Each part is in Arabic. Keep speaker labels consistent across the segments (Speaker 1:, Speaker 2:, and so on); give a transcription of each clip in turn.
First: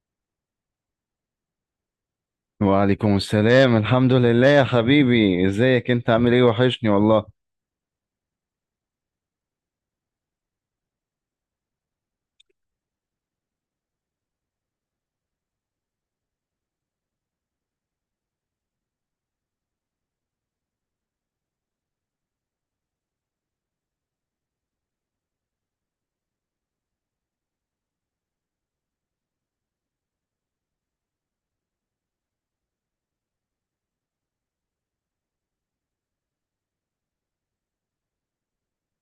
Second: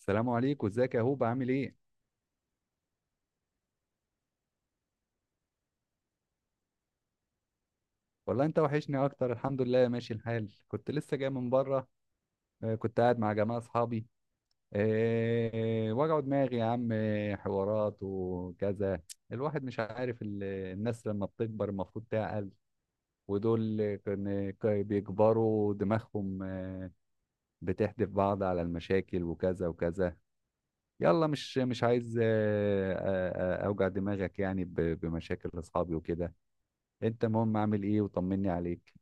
Speaker 1: السلام عليكم، ازيك يا هوب؟ عامل ايه؟
Speaker 2: وعليكم السلام، الحمد لله يا حبيبي، ازيك انت؟ عامل ايه؟ وحشني والله.
Speaker 1: والله انت وحشني اكتر. الحمد لله ماشي الحال. كنت لسه جاي من بره. كنت قاعد مع جماعه اصحابي. وجعوا دماغي يا عم، حوارات وكذا. الواحد مش عارف الناس لما بتكبر المفروض تعقل، ودول كان بيكبروا دماغهم، بتحدف بعض على المشاكل وكذا وكذا. يلا مش عايز اوجع دماغك يعني بمشاكل اصحابي وكده. انت المهم عامل ايه؟ وطمني عليك.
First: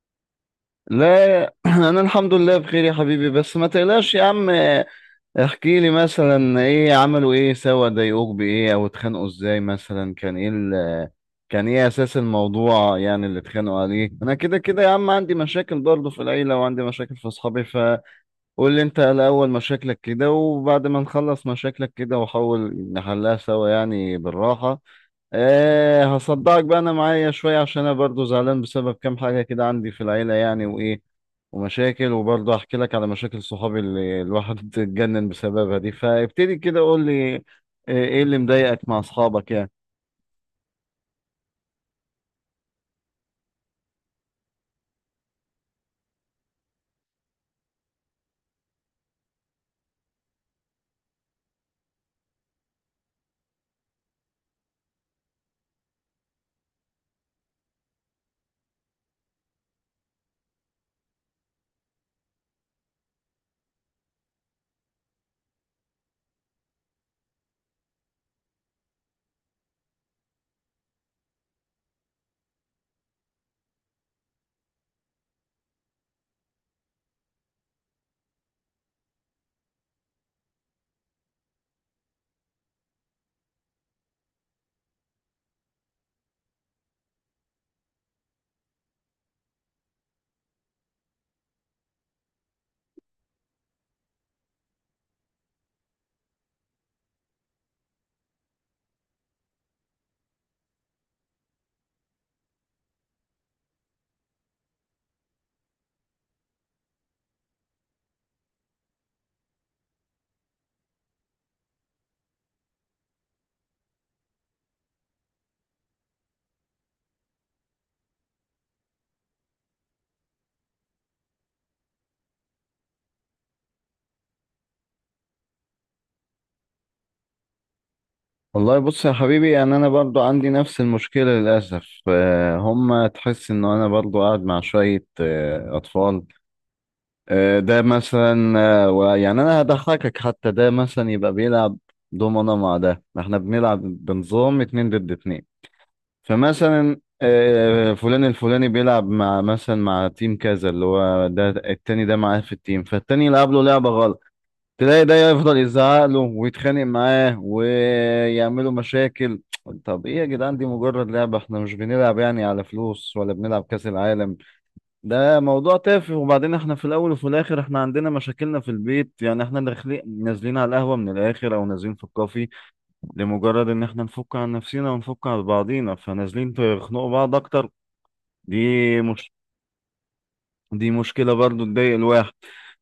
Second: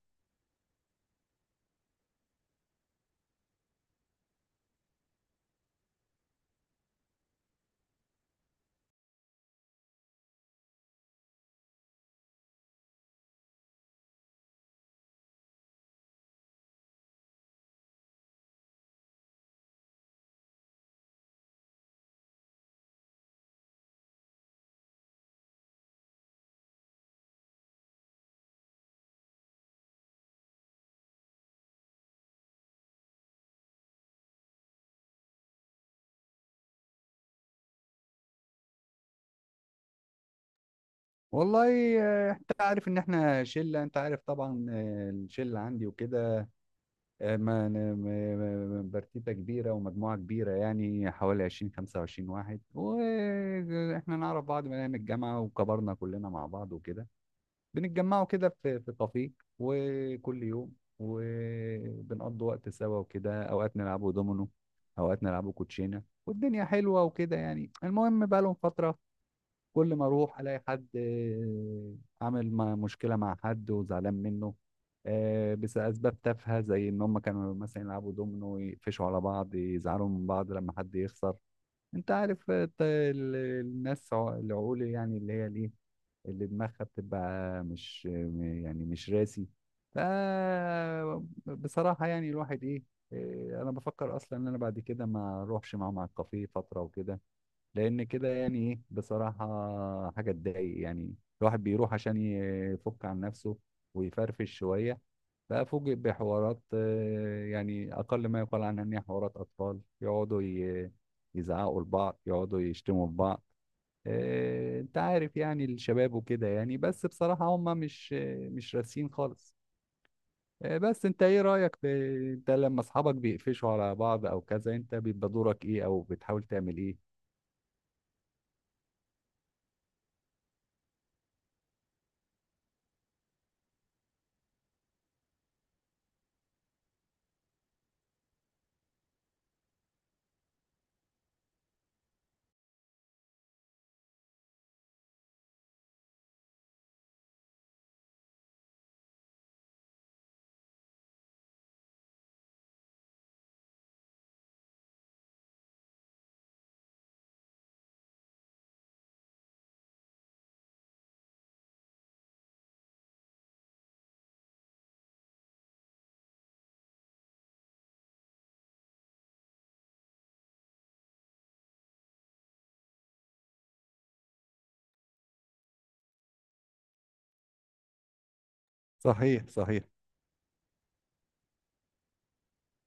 Speaker 2: لا، انا الحمد لله بخير يا حبيبي، بس ما تقلقش يا عم. احكي لي مثلا، ايه عملوا؟ ايه سوا؟ ضايقوك بايه؟ او اتخانقوا ازاي؟ مثلا كان ايه كان ايه اساس الموضوع يعني، اللي اتخانقوا عليه؟ انا كده كده يا عم عندي مشاكل برضه في العيلة، وعندي مشاكل في اصحابي، فقول لي انت الاول مشاكلك كده، وبعد ما نخلص مشاكلك كده وحاول نحلها سوا يعني بالراحة. ايه هصدقك بقى، انا معايا شوية عشان انا برضو زعلان بسبب كام حاجة كده عندي في العيلة يعني، وايه ومشاكل. وبرضه احكي لك على مشاكل صحابي اللي الواحد اتجنن بسببها دي، فابتدي كده قول لي إيه اللي مضايقك مع اصحابك يعني.
Speaker 1: والله انت عارف ان احنا شله، انت عارف طبعا، الشله عندي وكده. آه، ما أنا- ما- ما- ما- برتيته كبيره ومجموعه كبيره، يعني حوالي 20 25 واحد، واحنا نعرف بعض من ايام الجامعه وكبرنا كلنا مع بعض وكده. بنتجمعوا كده في كافيه وكل يوم، وبنقضي وقت سوا وكده. اوقات نلعبوا دومينو، اوقات نلعبوا كوتشينه، والدنيا حلوه وكده يعني. المهم بقى لهم فتره كل ما اروح الاقي حد، عامل مشكله مع حد وزعلان منه. بس اسباب تافهه، زي ان هم كانوا مثلا يلعبوا دومينو يقفشوا على بعض، يزعلوا من بعض لما حد يخسر. انت عارف، الناس العقول يعني اللي هي ليه اللي دماغها بتبقى مش يعني مش راسي. ف بصراحه يعني الواحد ايه، انا بفكر اصلا ان انا بعد كده ما اروحش معاهم على الكافيه فتره وكده، لان كده يعني ايه بصراحه حاجه تضايق يعني. الواحد بيروح عشان يفك عن نفسه ويفرفش شويه، بقى فوجئ بحوارات، يعني اقل ما يقال عنها ان هي حوارات اطفال يقعدوا يزعقوا لبعض، يقعدوا يشتموا في بعض. انت عارف يعني الشباب وكده يعني، بس بصراحه هم مش مش راسين خالص. بس انت ايه رايك في، انت لما اصحابك بيقفشوا على بعض او كذا انت بيبقى دورك ايه، او بتحاول تعمل ايه؟
Speaker 2: والله بص يا حبيبي، يعني انا برضو عندي نفس المشكلة للاسف. هم تحس ان انا برضو قاعد مع شوية اطفال. ده مثلا يعني انا هضحكك، حتى ده مثلا يبقى بيلعب دومنا مع ده، احنا بنلعب بنظام اتنين ضد اتنين. فمثلا فلان الفلاني بيلعب مع مثلا مع تيم كذا، اللي هو ده التاني ده معاه في التيم، فالتاني يلعب له لعبة غلط، تلاقي ده يفضل يزعق له ويتخانق معاه ويعملوا مشاكل. طب ايه يا جدعان، دي مجرد لعبة، احنا مش بنلعب يعني على فلوس ولا بنلعب كأس العالم. ده موضوع تافه، وبعدين احنا في الاول وفي الاخر احنا عندنا مشاكلنا في البيت، يعني احنا داخلين نازلين على القهوه من الاخر او نازلين في الكافي لمجرد ان احنا نفك عن نفسنا ونفك عن بعضينا، فنازلين تخنقوا بعض اكتر. دي مش
Speaker 1: صحيح، صحيح.
Speaker 2: دي مشكله برضو تضايق الواحد.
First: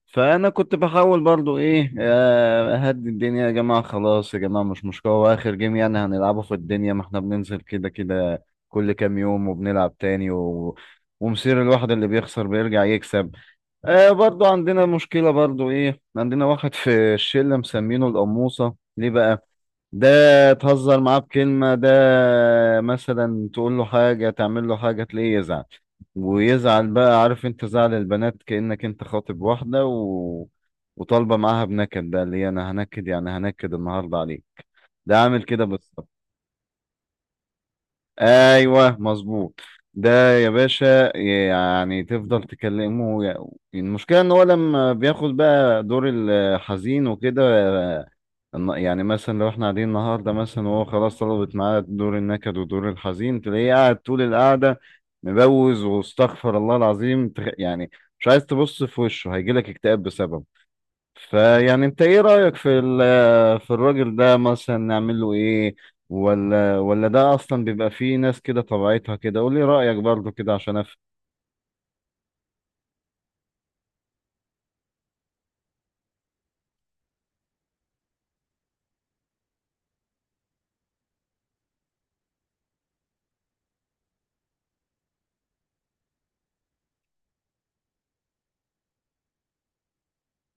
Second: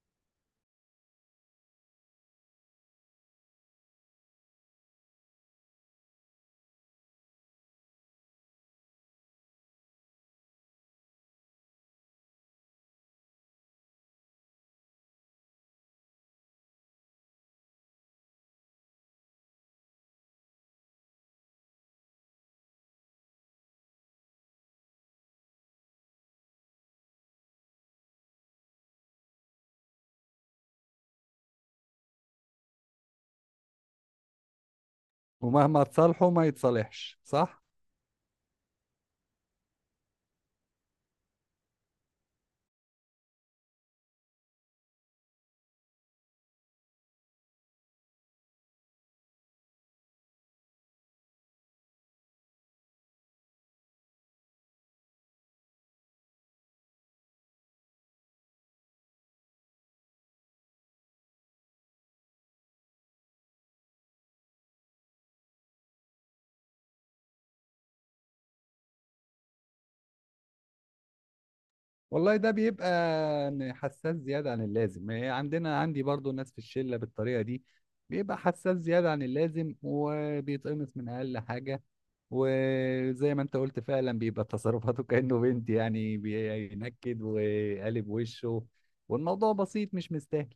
Speaker 2: فانا كنت بحاول برضو ايه، اهدي الدنيا، يا جماعه خلاص يا جماعه مش مشكله، واخر جيم يعني هنلعبه في الدنيا، ما احنا بننزل كده كده كل كام يوم وبنلعب تاني ومصير الواحد اللي بيخسر بيرجع يكسب. برضو عندنا مشكلة، برضو ايه، عندنا واحد في الشلة مسمينه القموصة. ليه بقى؟ ده تهزر معاه بكلمة، ده مثلا تقول له حاجة، تعمل له حاجة، تلاقيه يزعل، ويزعل بقى، عارف انت زعل البنات، كأنك انت خاطب واحدة وطالبة معاها بنكد، بقى اللي هي انا هنكد يعني، هنكد النهاردة عليك. ده عامل كده
Speaker 1: ومهما
Speaker 2: بس.
Speaker 1: تصالحه ما يتصالحش، صح؟
Speaker 2: ايوه مظبوط. ده يا باشا يعني تفضل تكلمه. المشكله ان هو لما بياخد بقى دور الحزين وكده، يعني مثلا لو احنا قاعدين النهارده مثلا، وهو خلاص طلبت معاه دور النكد ودور الحزين، تلاقيه قاعد طول القعده مبوز، واستغفر الله العظيم يعني، مش عايز تبص في وشه، هيجيلك اكتئاب بسببه. فيعني انت ايه رأيك في في الراجل ده، مثلا نعمل له ايه؟ ولا ده اصلا بيبقى فيه ناس كده طبيعتها كده؟ قول لي رأيك برضو كده عشان افهم.
Speaker 1: والله ده بيبقى إن حساس زيادة عن اللازم. إيه، عندنا عندي برضو ناس في الشلة بالطريقة دي، بيبقى حساس زيادة عن اللازم وبيتقمص من أقل حاجة. وزي ما انت قلت فعلا بيبقى تصرفاته كأنه بنت يعني، بينكد وقالب وشه والموضوع بسيط مش مستاهل.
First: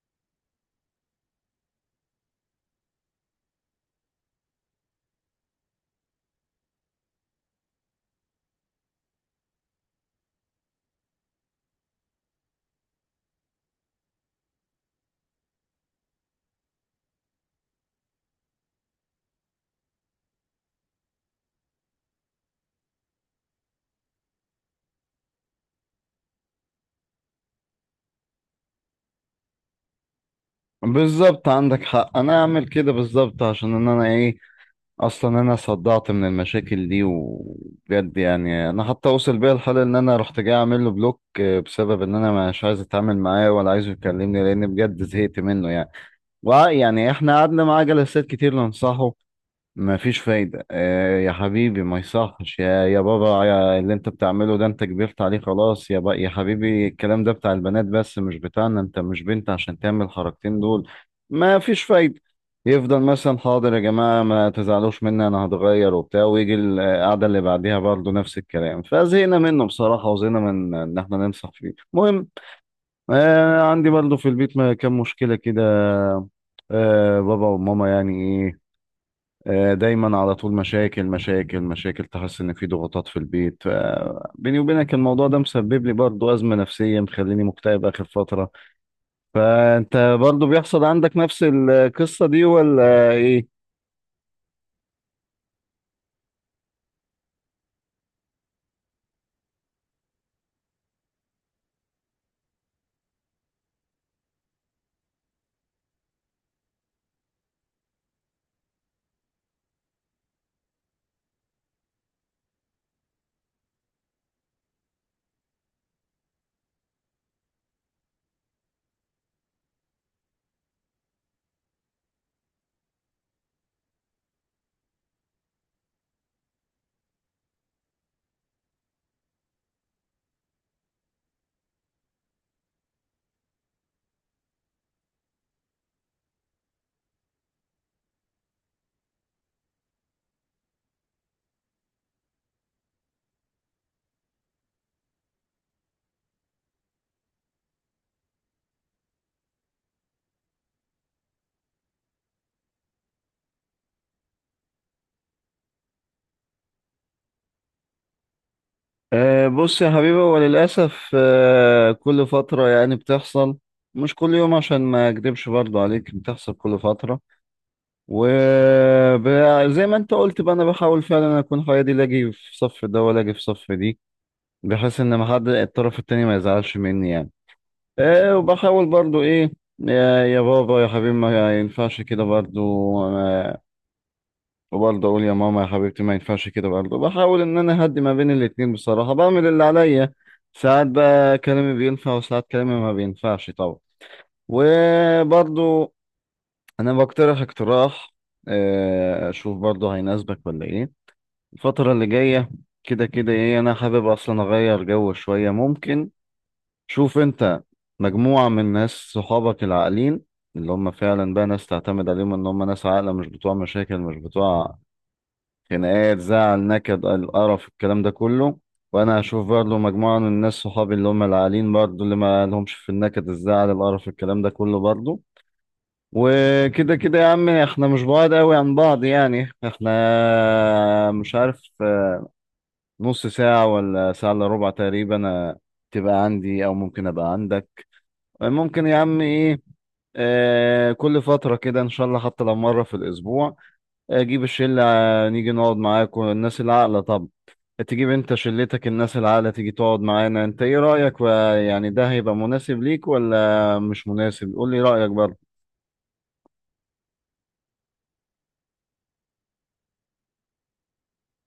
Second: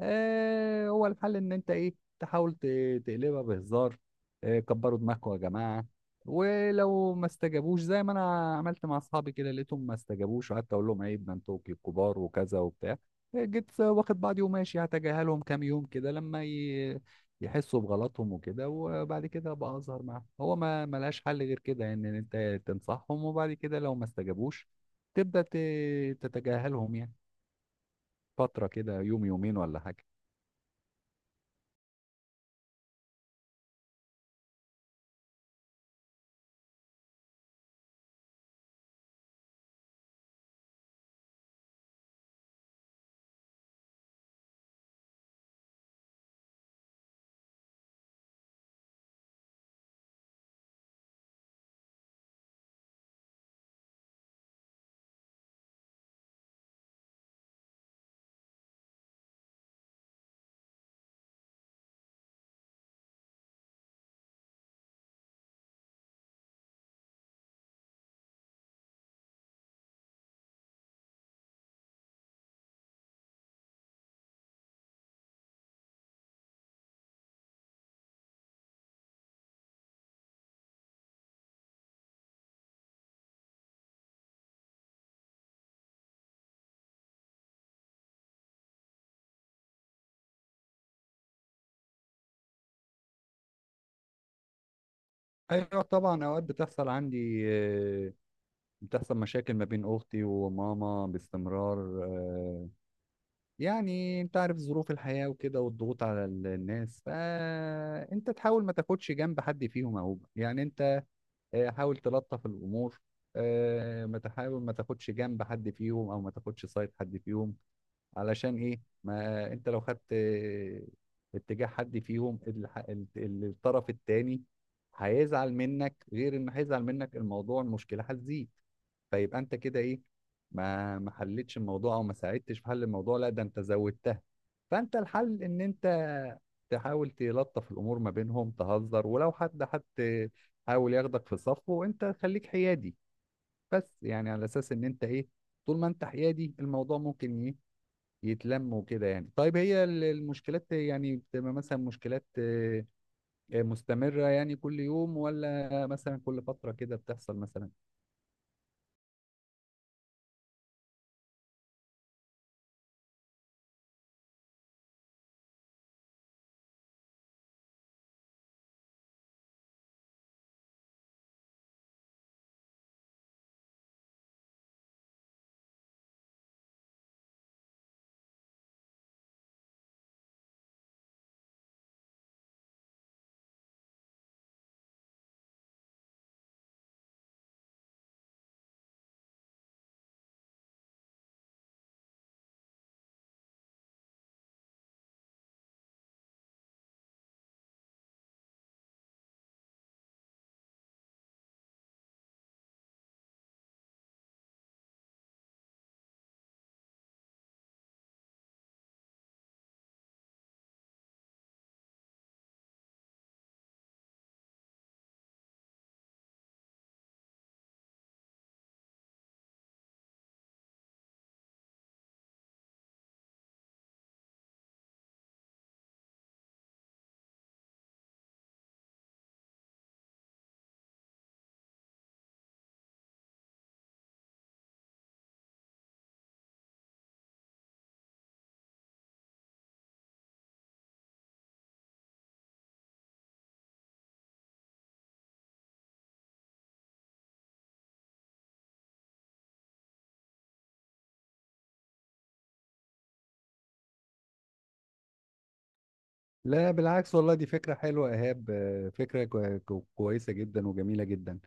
Speaker 1: آه، هو الحل ان انت ايه، تحاول تقلبها بهزار. آه، كبروا دماغكم يا جماعة. ولو ما استجابوش، زي ما انا عملت مع اصحابي كده، لقيتهم ما استجابوش وقعدت اقول لهم عيب، ده انتوا كبار وكذا وبتاع، جيت واخد بعضي وماشي هتجاهلهم كام يوم كده لما ي... يحسوا بغلطهم وكده، وبعد كده ابقى اظهر معاهم. هو ما ملهاش حل غير كده يعني، ان انت تنصحهم وبعد كده لو ما استجابوش تبدا ت... تتجاهلهم يعني، فتره كده يوم يومين ولا حاجه.
Speaker 2: بالظبط عندك حق، انا اعمل كده بالظبط، عشان ان انا ايه، اصلا انا صدعت من المشاكل دي وبجد، يعني انا حتى وصل بيا الحال ان انا رحت جاي اعمل له بلوك، بسبب ان انا مش عايز اتعامل معاه ولا عايزه يكلمني، لان بجد زهقت منه يعني. يعني احنا قعدنا معاه جلسات كتير ننصحه، ما فيش فايدة. يا حبيبي ما يصحش يا بابا، يا اللي انت بتعمله ده انت كبرت عليه، خلاص يا بقى يا حبيبي، الكلام ده بتاع البنات بس مش بتاعنا، انت مش بنت عشان تعمل الحركتين دول. ما فيش فايدة. يفضل مثلا حاضر يا جماعة ما تزعلوش مني انا هتغير وبتاع، ويجي القعدة اللي بعديها برضه نفس الكلام، فزهقنا منه بصراحة، وزهقنا من ان احنا ننصح فيه. المهم، عندي برضه في البيت كام مشكلة كده. بابا وماما يعني إيه، دايما على طول مشاكل مشاكل مشاكل، تحس ان في ضغوطات في البيت. بيني وبينك الموضوع ده مسبب لي برضو ازمه نفسيه، مخليني مكتئب اخر فتره. فانت برضو بيحصل عندك نفس القصه دي، ولا ايه؟
Speaker 1: ايوه طبعا اوقات بتحصل عندي، بتحصل مشاكل ما بين اختي وماما باستمرار. آه، يعني انت عارف ظروف الحياة وكده والضغوط على الناس، فانت تحاول ما تاخدش جنب حد فيهم اهو يعني. انت حاول تلطف الامور، ما تحاول ما تاخدش جنب حد فيهم او ما تاخدش سايد حد فيهم. علشان ايه؟ ما انت لو خدت اتجاه حد فيهم، الطرف التاني هيزعل منك. غير انه هيزعل منك، الموضوع المشكلة هتزيد. فيبقى انت كده ايه، ما حلتش الموضوع او ما ساعدتش في حل الموضوع، لا ده انت زودتها. فانت الحل ان انت تحاول تلطف الامور ما بينهم، تهزر، ولو حد حاول ياخدك في صفه، وانت خليك حيادي. بس يعني على اساس ان انت ايه، طول ما انت حيادي الموضوع ممكن ايه، يتلم وكده يعني. طيب هي المشكلات يعني بتبقى مثلا مشكلات، مستمرة يعني كل يوم، ولا مثلا كل فترة كده بتحصل مثلا؟
Speaker 2: بص يا حبيبي، هو للاسف كل فتره يعني بتحصل، مش كل يوم عشان ما اكدبش برضو عليك، بتحصل كل فتره. وزي ما انت قلت بقى، انا بحاول فعلا اكون حيادي، لا اجي في صف ده ولا اجي في صف دي، بحيث ان ما حد الطرف التاني ما يزعلش مني يعني. إيه، وبحاول برضو ايه، يا بابا يا حبيبي ما ينفعش كده برضو، آه، وبرضو اقول يا ماما يا حبيبتي ما ينفعش كده برضو، بحاول ان انا اهدي ما بين الاتنين، بصراحة بعمل اللي عليا. ساعات بقى كلامي بينفع وساعات كلامي ما بينفعش طبعا. وبرضو انا بقترح اقتراح، اشوف برضو هيناسبك ولا ايه. الفترة اللي جاية كده كده ايه، انا حابب اصلا اغير جو شوية. ممكن شوف انت مجموعة من ناس صحابك العاقلين، اللي هم فعلا بقى ناس تعتمد عليهم، ان هم ناس عاقلة مش بتوع مشاكل، مش بتوع خناقات، زعل، نكد، القرف، الكلام ده كله. وانا هشوف برضه مجموعة من الناس صحابي اللي هم العاقلين برضه، اللي ما لهمش في النكد الزعل القرف الكلام ده كله برضه. وكده كده يا عم احنا مش بعاد قوي عن بعض يعني، احنا مش عارف، نص ساعة ولا ساعة الا ربع تقريبا، تبقى عندي او ممكن ابقى عندك. ممكن يا عم ايه، كل فترة كده ان شاء الله، حتى لو مرة في الاسبوع اجيب الشلة، نيجي نقعد معاكم الناس العاقلة، طب تجيب انت شلتك الناس العاقلة تيجي تقعد معانا، انت ايه رأيك يعني ده هيبقى مناسب ليك ولا مش مناسب؟ قول لي رأيك برضه.
Speaker 1: لا بالعكس، والله دي فكرة حلوة يا إيهاب. فكرة كويسة جدا وجميلة جدا.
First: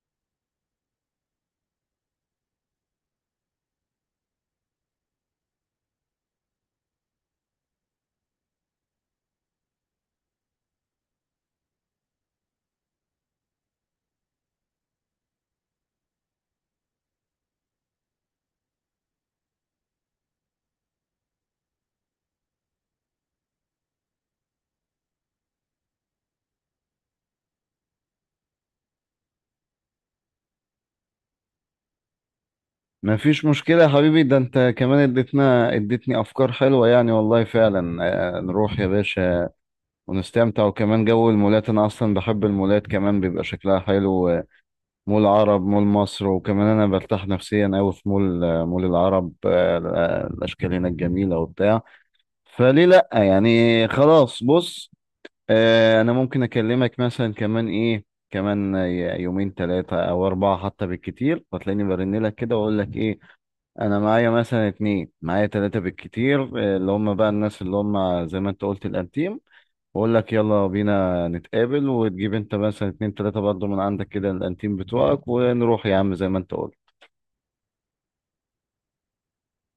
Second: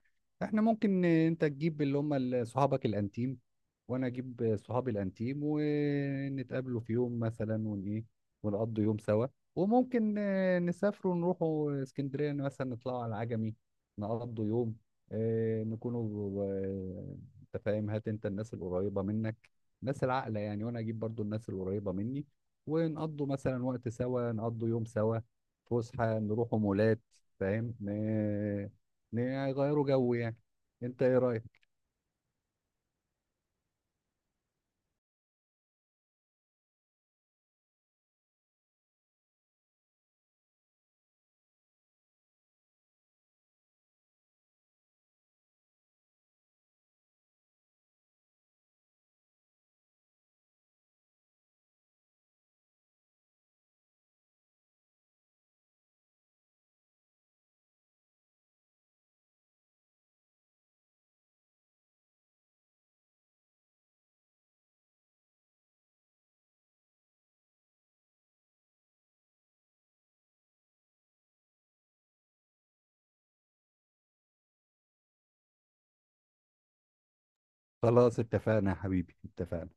Speaker 1: احنا ممكن، انت تجيب اللي هم صحابك الانتيم، وانا اجيب صحابي الانتيم، ونتقابلوا في يوم مثلا ون ايه، ونقضوا يوم سوا. وممكن نسافروا نروحوا اسكندرية مثلا، نطلعوا على العجمي، نقضوا يوم. آه، نكونوا آه، انت فاهم، هات انت الناس القريبة منك، ناس العاقلة يعني، وانا اجيب برضو الناس القريبة مني، ونقضوا مثلا وقت سوا، نقضوا يوم سوا، فسحة، نروحوا مولات، فاهم؟ نغيروا جو يعني. انت ايه رأيك؟
Speaker 2: مفيش مشكلة يا حبيبي، ده انت كمان اديتني افكار حلوة يعني والله فعلا. نروح يا باشا ونستمتع، وكمان جو المولات انا اصلا بحب المولات، كمان بيبقى شكلها حلو، مول عرب، مول مصر، وكمان انا برتاح نفسيا قوي في مول، مول العرب، الاشكال هناك جميله وبتاع، فليه لا يعني. خلاص بص، انا ممكن اكلمك مثلا كمان ايه، كمان يومين 3 أو 4 حتى بالكتير، فتلاقيني برن لك كده واقول لك ايه، انا معايا مثلا اتنين، معايا ثلاثه بالكتير، اللي هم بقى الناس اللي هم زي ما انت قلت الانتيم، بقول لك يلا بينا نتقابل، وتجيب انت مثلا 2 أو 3 برضه من عندك كده الانتيم بتوعك، ونروح يا عم زي ما انت قلت.
Speaker 1: خلاص اتفقنا يا حبيبي، اتفقنا.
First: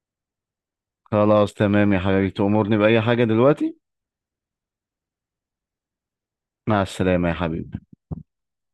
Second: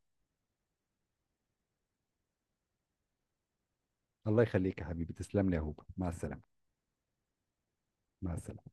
Speaker 2: خلاص تمام يا حبيبي، تأمرني بأي حاجة دلوقتي.
Speaker 1: الله يخليك يا حبيبي، تسلم لي يا هوبا، مع السلامة.
Speaker 2: مع السلامة يا حبيبي.
Speaker 1: مع السلامة.